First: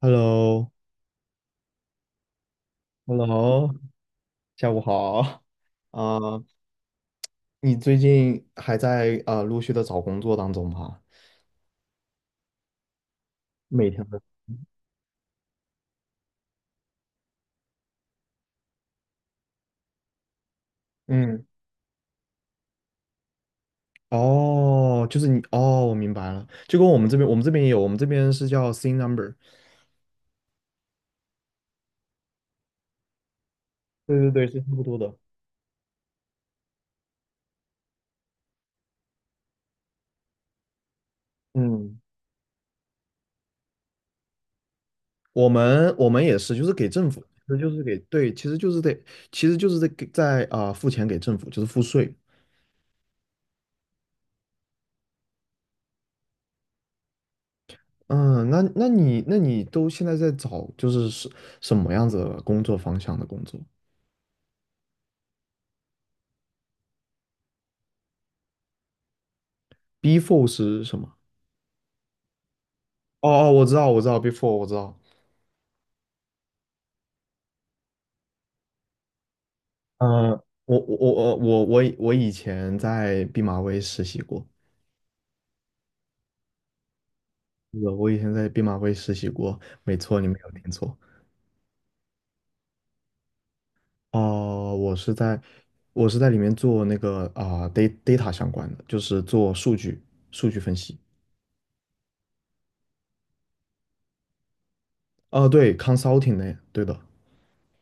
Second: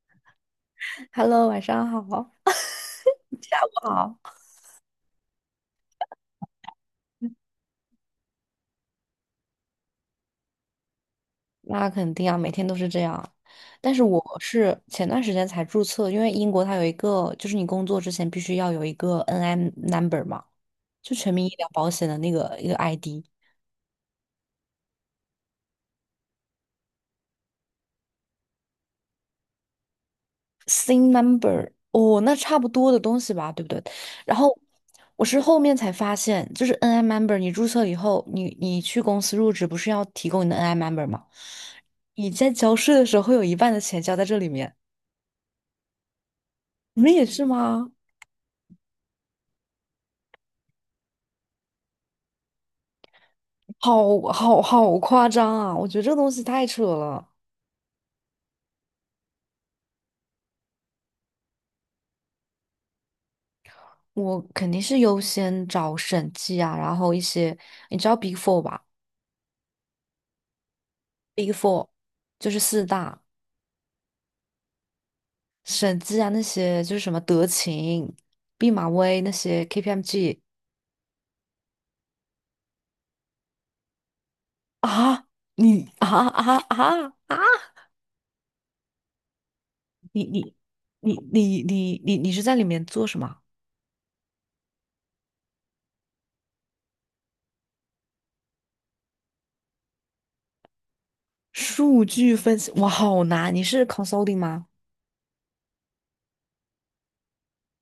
Hello，Hello，Hello，晚上好。不好，下午好。啊、你最近还在陆续的找工作当中吗？那肯定啊，每天都是这样。每但是天的。我是前段时间才注册，因为英国它有一个，就是你工作之前必须要有一个 NI number 嘛，就全嗯，民医疗保险的那个一个 ID。哦，就是你，哦，我明白了，就跟我们这边，我们这边也有，我们这边是叫 C number。SIN number，哦，那差不多的东西吧，对不对？对对然对，后是差不多的。我是后面才发现，就是 NI member，你注册以后，你去公司入职不是要提供你的 NI member 吗？嗯，你在交税的时候会有一半的钱交在这里面，我们也是，就是给你政们府，也是其实就是吗？给，对，其实就是得，其实就是在给在付钱给政府，就是付税。好好好夸张啊！我觉得这个东西太扯了，嗯，那你都现在在找就是什么样子的工作方向的工作？我肯定是优先找审计啊，然后一些你知道 Big Four 吧？Before 是什么？？Big Four 就是四大哦哦，我知道，我知道，before 我知道。审计啊，那些就是什么德勤、毕马威那些 呃，KPMG 我以前在毕马威实习过，啊，你啊啊啊啊！是的，我以前在毕马威实习过，没错，你你没你有听错。你是在里面做什么？哦、我是在我是在里面做那个data 相关的，就是做数据分析。数据分析，哇，好难！你是 consulting 吗哦、对，consulting 呢，对的，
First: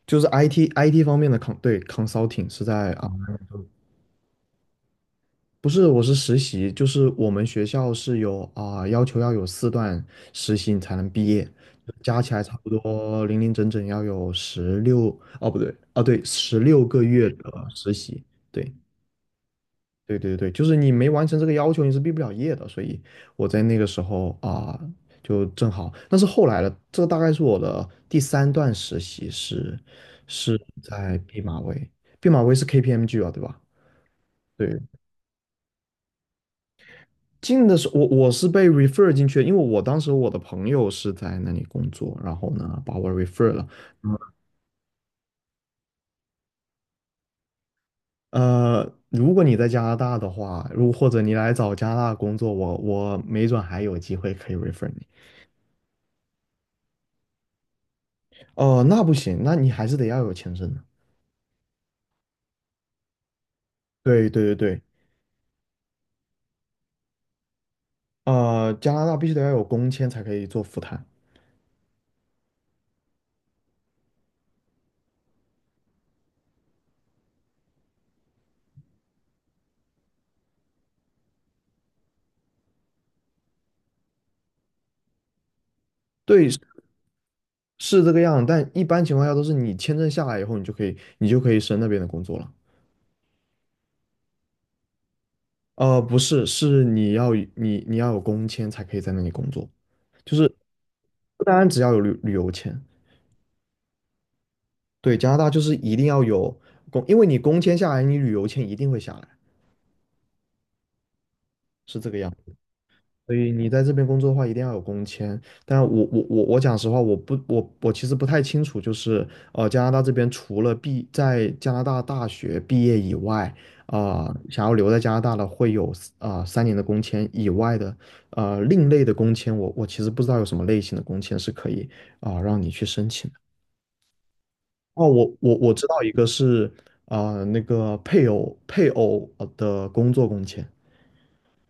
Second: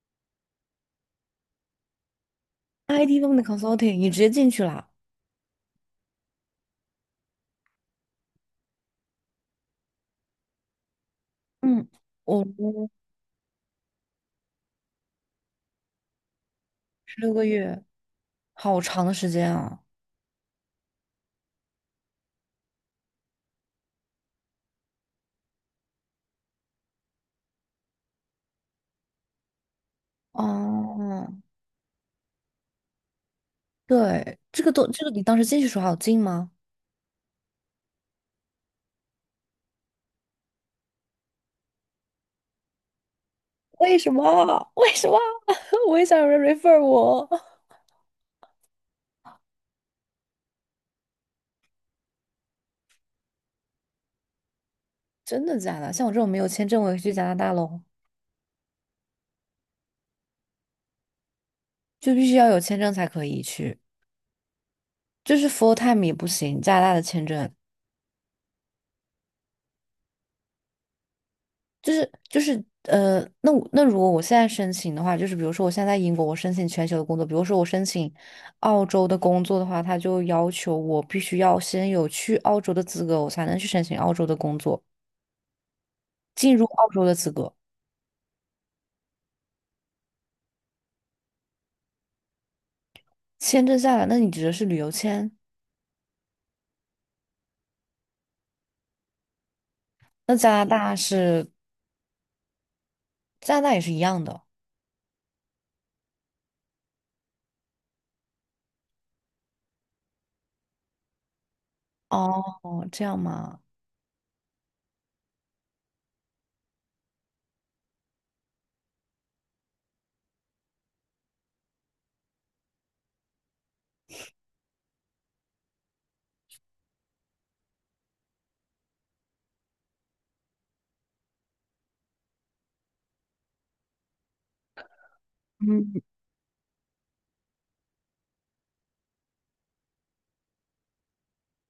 就是 IT 方面的 对， consulting 是在啊。？IT 方面的 consulting，你直接进去了啊。不是，我是实习，就是我们学校是有要求要有四段实习你才能毕业，嗯，加起来差不我多零零整整要有十六，哦不对，啊，对，16个月六个的月，实习，对好长的时间啊！对对对，就是你没完成这个要求你是毕不了业的，所以我在那个时候就正好，但是后来的这大概是我的第三段实习是在哦，毕马威，毕马威是 KPMG 啊，对吧？对，这个对。都，这个你当时进去的时候好有进吗？进的时候，我是被 refer 进去的，因为我当时我的朋友是在那里工作，然后呢把我 refer 了。为什么？为什么？我也想有人 refer 我。如果你在加拿大的话，或者你来找加拿大工作，我没准还有机会可以 refer 你。真的假的？像我这种没有签证，我也去加拿大喽，哦、那不行，那你还是得要有签证的。就必须要有签证才可以去，对对对对，就是 full time 也不行，加拿大的签证。加拿大必须得要有工签才可以做赴谈。就是那我那如果我现在申请的话，就是比如说我现在在英国，我申请全球的工作，比如说我申请澳洲的工作的话，他就要求我必须要先有去澳洲的资格，我才能去申请澳洲的工作，对，进入澳洲的资格。是这个样，但一般情况下都是你签证下来以后，你就可以升那边的工作了。签证下来，那你指的是旅游签？不是，是你要有工签才可以在那里工作，就那是加拿大不是单单只要有旅游签，加拿大也是一样的对，加拿大就是一定要有工，因为你工签下来，你旅游签一定会下来，是这个样。哦，这样所以吗？你在这边工作的话，一定要有工签。但我讲实话，我其实不太清楚，就是加拿大这边除了在加拿大大学毕业以外，想要留在加拿大的会有三年的工签以外的另类的工签，我其实不知道有什么类型的工签是可以让你去申请的。哦，我知道一个是那个配偶的工作工签，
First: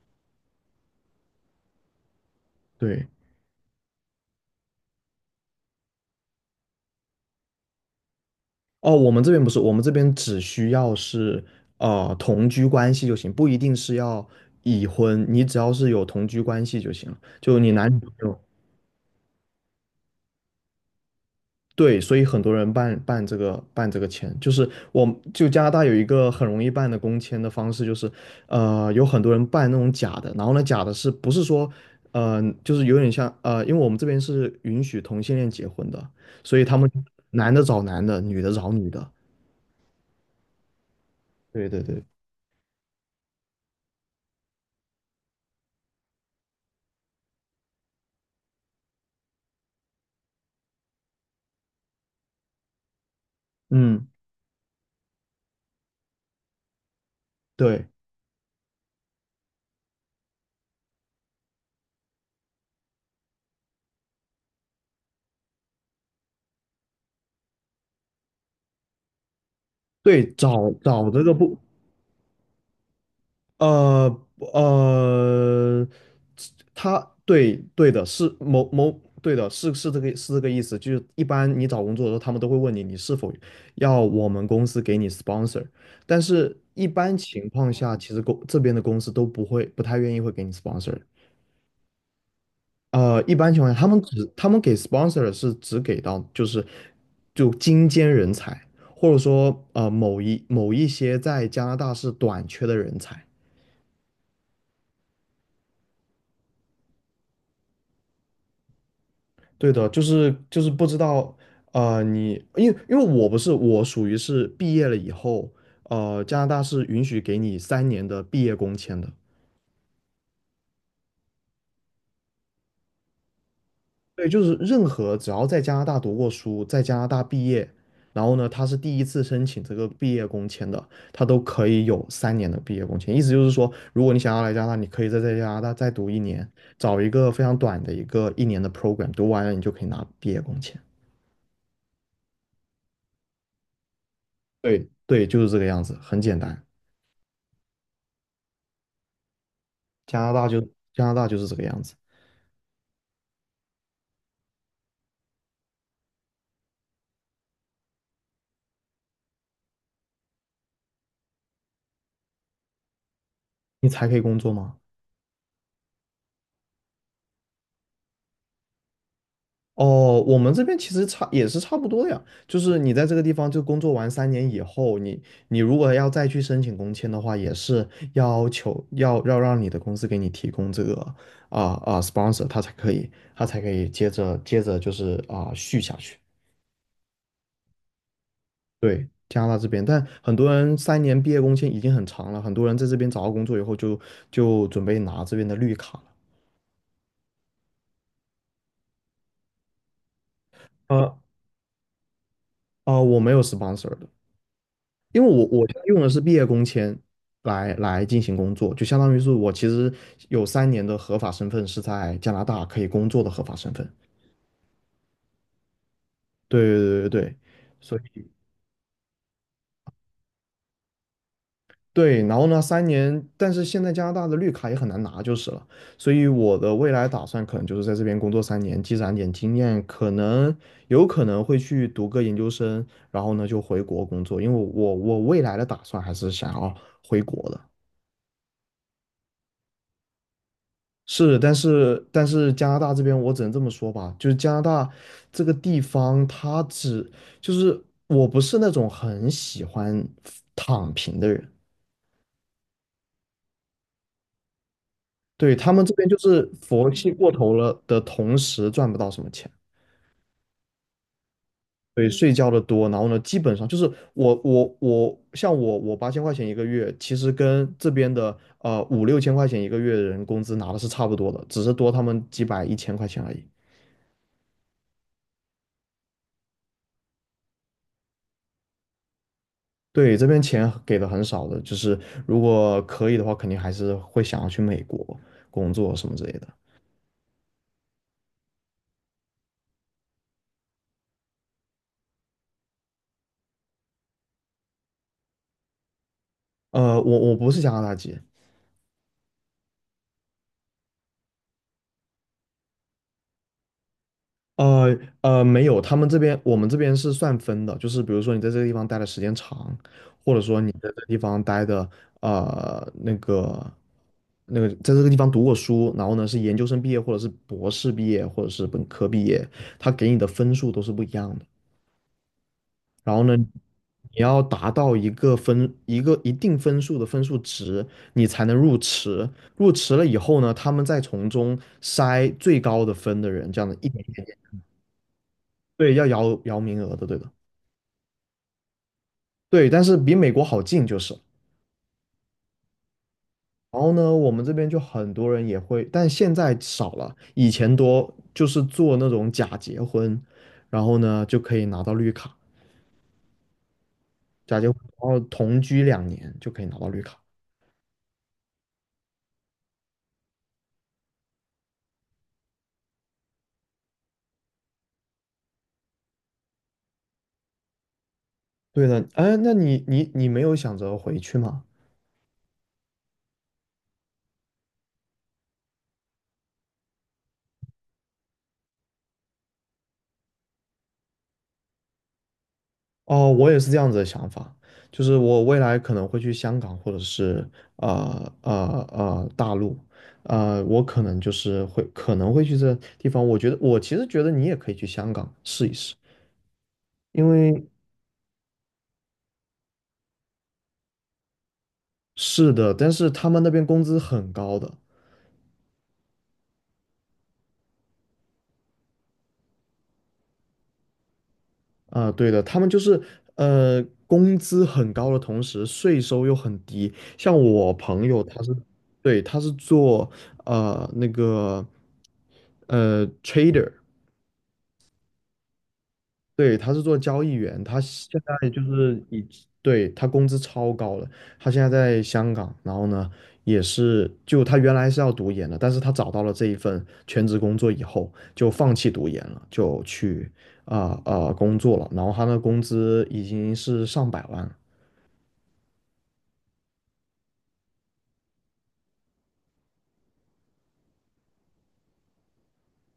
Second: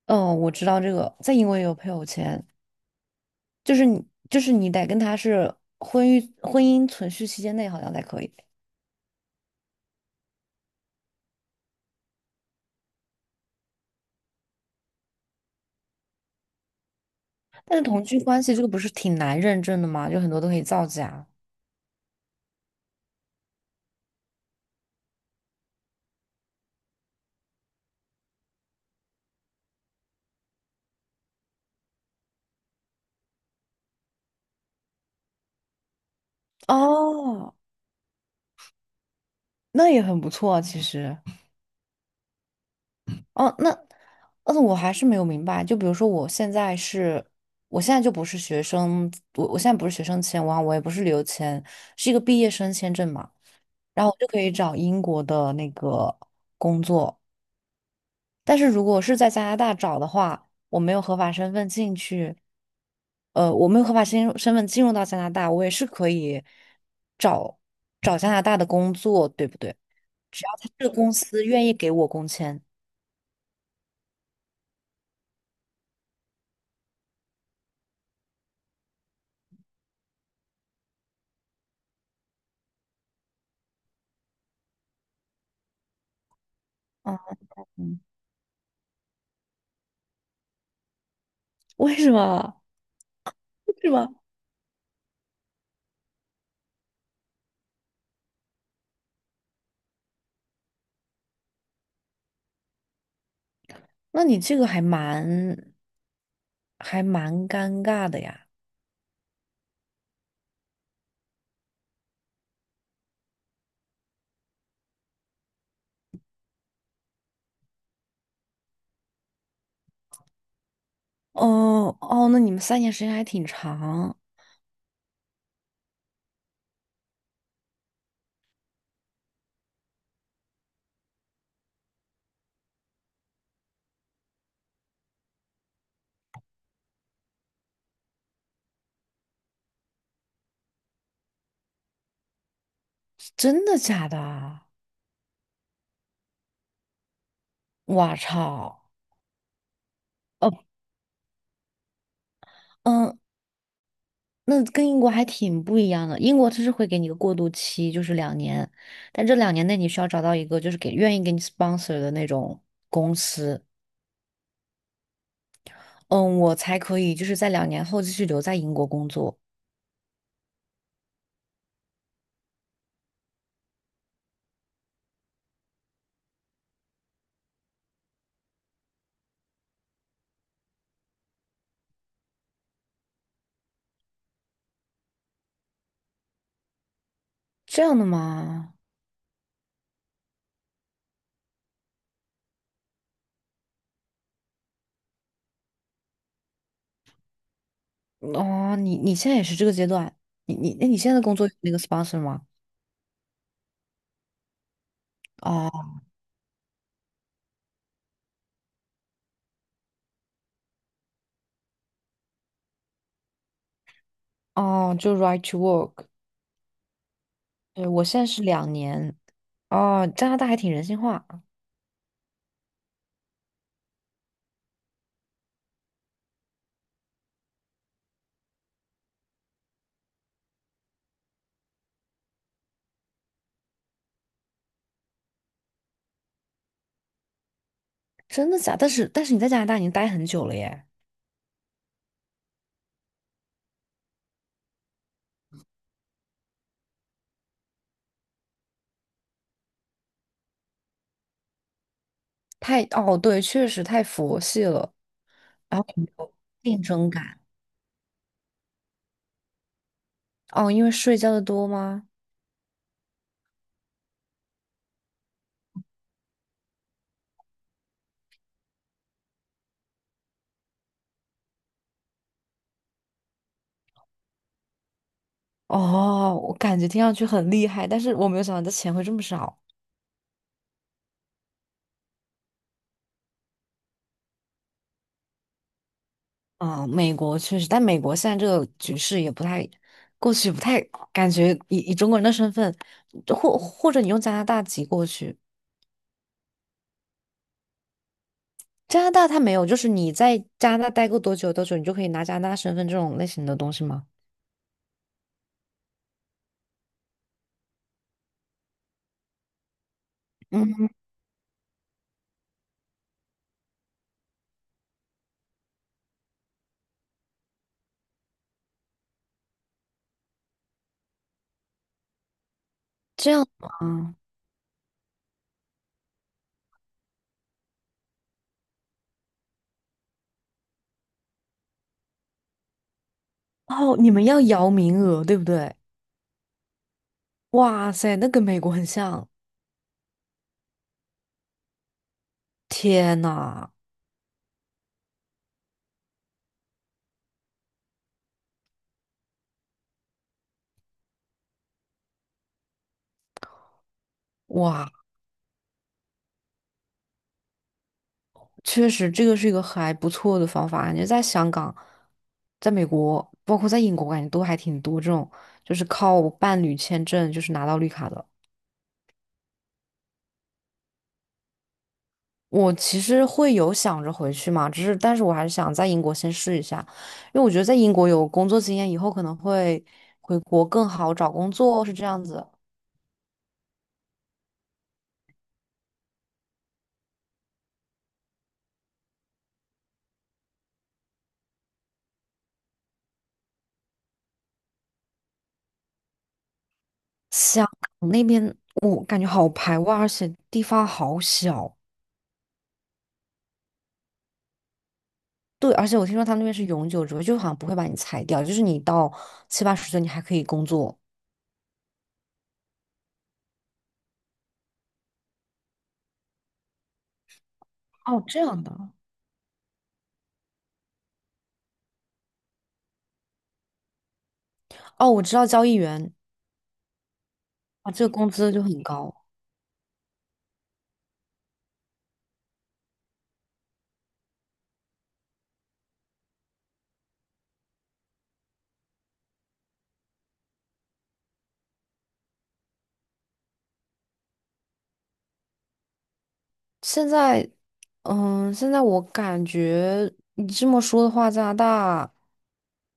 嗯，我知道这个，在英国也有配偶签，对。就是你得跟他是婚育婚姻存续期间内好像才可以。哦，我们这边不是，我们这边只需要是同居关系就行，不一定是要已婚，你只要是有同居关系就行了。就你但是男女同朋居友，关系这个不是挺难认证的吗？就很多都可以造假。对，所以很多人办这个签，就是我就加拿大有一个很容易办的工签的方式，就是有很多人办那种假的，然后呢假的是不是说就是有点像，因为我们这边是允许同性恋结婚的，所以他们男哦，的找男的，女的找女的，那也很不错啊，其实。对对对，哦，那，嗯，我还是没有明白。就比如说，我现在是，我现在就不是学生，我现在不是学生签，我也不是旅游签，是一个毕业生签证嘛。然嗯。后我就可以找英国的那个工作，对。但是如果是在加拿大找的话，我没有合法身份进去，我没有合法身身份进入到加拿大，我也是可以找加拿大的工作，对不对？对，只要他找这个找公这个司不，愿意给我工签。呃呃，他对对的，是某某对的，是这个意思，就是一般你找工作的时候，他们都会问你是否要我们公司给你 sponsor，但是一般啊，情况下，嗯，其实这边的公司都不会不太愿意会给你 sponsor，为什么？一般情况为下，他什们么？只他们给 sponsor 是只给到就是精尖人才，或者说某一些在加拿大是短缺的人才。那你这个还蛮尴尬的呀。对的，就是不知道你，因为我不是我属于是毕业了以后，加拿大是允许给你三年的毕业工签的。哦哦，那你们三年时间还挺长，对，就是任何只要在加拿大读过书，在加拿大毕业，然后呢，他是第一次申请这个毕业工签的，他都可以有三年的毕业工签。意思就是说，如果你想要来加拿大，你可以在加拿大再读一年，找一个非常短的一个一年的 program，读完了你就可以拿毕业工签。真的假的啊？对对，就是这个样子，很简单。我操！加拿大哦，就是这个样子，嗯，那跟英国还挺不一样的。英国它是会给你一个过渡期，就是两年，但这两年内你需要找到一个就是给愿意给你 sponsor 的那种公司，你才可以工作吗？嗯，我才可以就是在两年后继续留在英国工作。哦，我们这边其实差也是差不多的呀，就是你在这个地方就工作完三年以后，你如果要再去申请工签的话，也是要求要让你的公司给你提供这个sponsor，他才可以接着就是续下去。这样的吗？对，加拿大这边，但很多人三年毕业工签已经很长了，很多人在这边找到工作以后就准备拿这边的绿卡了。哦，你你现在也是这个阶段，那你现呃在的工作有那个 sponsor 吗？我没有 sponsor 的，因为我现在哦用的是毕业工签来进行工作，就相当于是我其实有三年的合法身份是在加拿大可以工作的合法身份。哦，就 right to work。对对对对对，对，所我现在以是两年。哦，加拿大还挺人性化，对，然后呢，三年，但是现在加拿大的绿卡也很难拿就是了，所以我的未来打算可能就是在这边工作三年，积攒点经验，可能有可能会去读个研究生，然后呢就回国工作，因为我未来的打算还是想要回国的。真的假但是你在加拿大已经待很久了耶，是，但是加拿大这边我只能这么说吧，就是加拿大这个地方，他只就是我不是那种很喜欢躺平的人，太哦对，确实太佛系了。对，他然们后这边就有是竞佛争系过感头了的同时赚不到什么钱，哦，因为睡觉的多吗？对，睡觉的多，然后呢，基本上就是我像我8000块钱一个月，其实跟这边的五六千块钱一个月的人工资拿的是差不多的，只是多他们几百一千块钱而已。哦，我感觉听上去很厉害，但是我没有想到这钱会这么少。对，这边钱给的很少的，就是如果可以的话，肯定还是会想要去美国工作什么之类的。美国确实，但美国现在这个局势也不太，过去不太感觉以中国人的身份，或者你用加拿大籍过去，我不是加拿大籍，加拿大它没有，就是你在加拿大待过多久多久，你就可以拿加拿大身份这种类型的东西吗？呃没有，他们这边我们这边是算分的，就是比如说你在这个地方待的时间长，或者说你在嗯，这个地方待的呃那个在这个地方读过书，然后呢是研究生毕业，或者是博士毕业，或者是本科毕业，他给你的分数都是不一样的。然后这呢，你样吗？要达到一个一定分数的分数值，你才能入池。入池了以后呢，他们再从中筛最高的分的人，这样的一哦，点你一们点点，要摇名额，对不对？对，要摇摇名额的，对的，哇塞，那跟美国很像，对。但是比美国好进就是。天呐！然后呢，我们这边就很多人也会，但现在少了，以前多，就是做那种假结婚，然后呢就可以拿到绿卡，假结婚，哇，然后同居2年就可以拿到绿卡。确实，这个是一个还不错的方法。感觉在香港、在美国，包括在英国，感觉都还挺多这种，就是靠伴侣签证就是拿到绿卡的。对的，哎，那你没有想着回去吗？我其实会有想着回去嘛，只是但是我还是想在英国先试一下，因为我觉得在英国有工作经验，以后可能会回国更好找工作，是这样子。哦，我也是这样子的想法，就是我未来可能会去香港或者是呃呃大陆，我可能会去这地方。我觉得其实觉得你也可以去香港试一试，因为香港那边我感觉好排外，而且地方好小。是的，但是他们那边工资很高的，对，而且我听说他们那边是永久职位，就好像不会把你裁掉，就是你到七八十岁你还可以工作。啊，对的，他们就是工资很高的同时，税收又很低。像我朋友，哦，这他是，样的。对，他是做呃那个trader，哦，我知道交易员对，他是做交易员，他啊，这现个工在资就就很是高。以，对，他工资超高了，他现在在香港，然后呢，也是就他原来是要读研的，但是他找到了这一份全职工作以后，就放弃读研了，就去工作了，然后他的工资已经是上百万了，现在，嗯，现在我感觉你这么说的话，加拿大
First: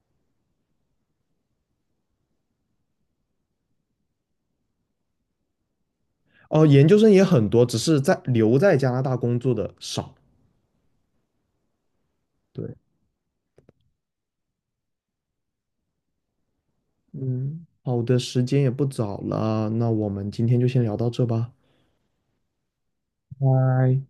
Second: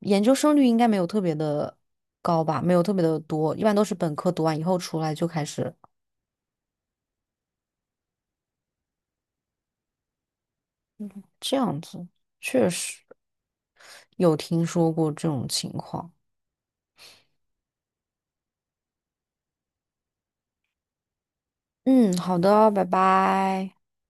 研究生率应该没有特别的高吧，没有特别的多，一般都是本科读完以后出来就开始哦、研究生也很多，只是留在加拿大工作的少。这样子。确对，实有听说过这种情况。嗯，好的，时间也不早了，那我们今天就先聊到这吧，嗯，好的，拜拜。拜。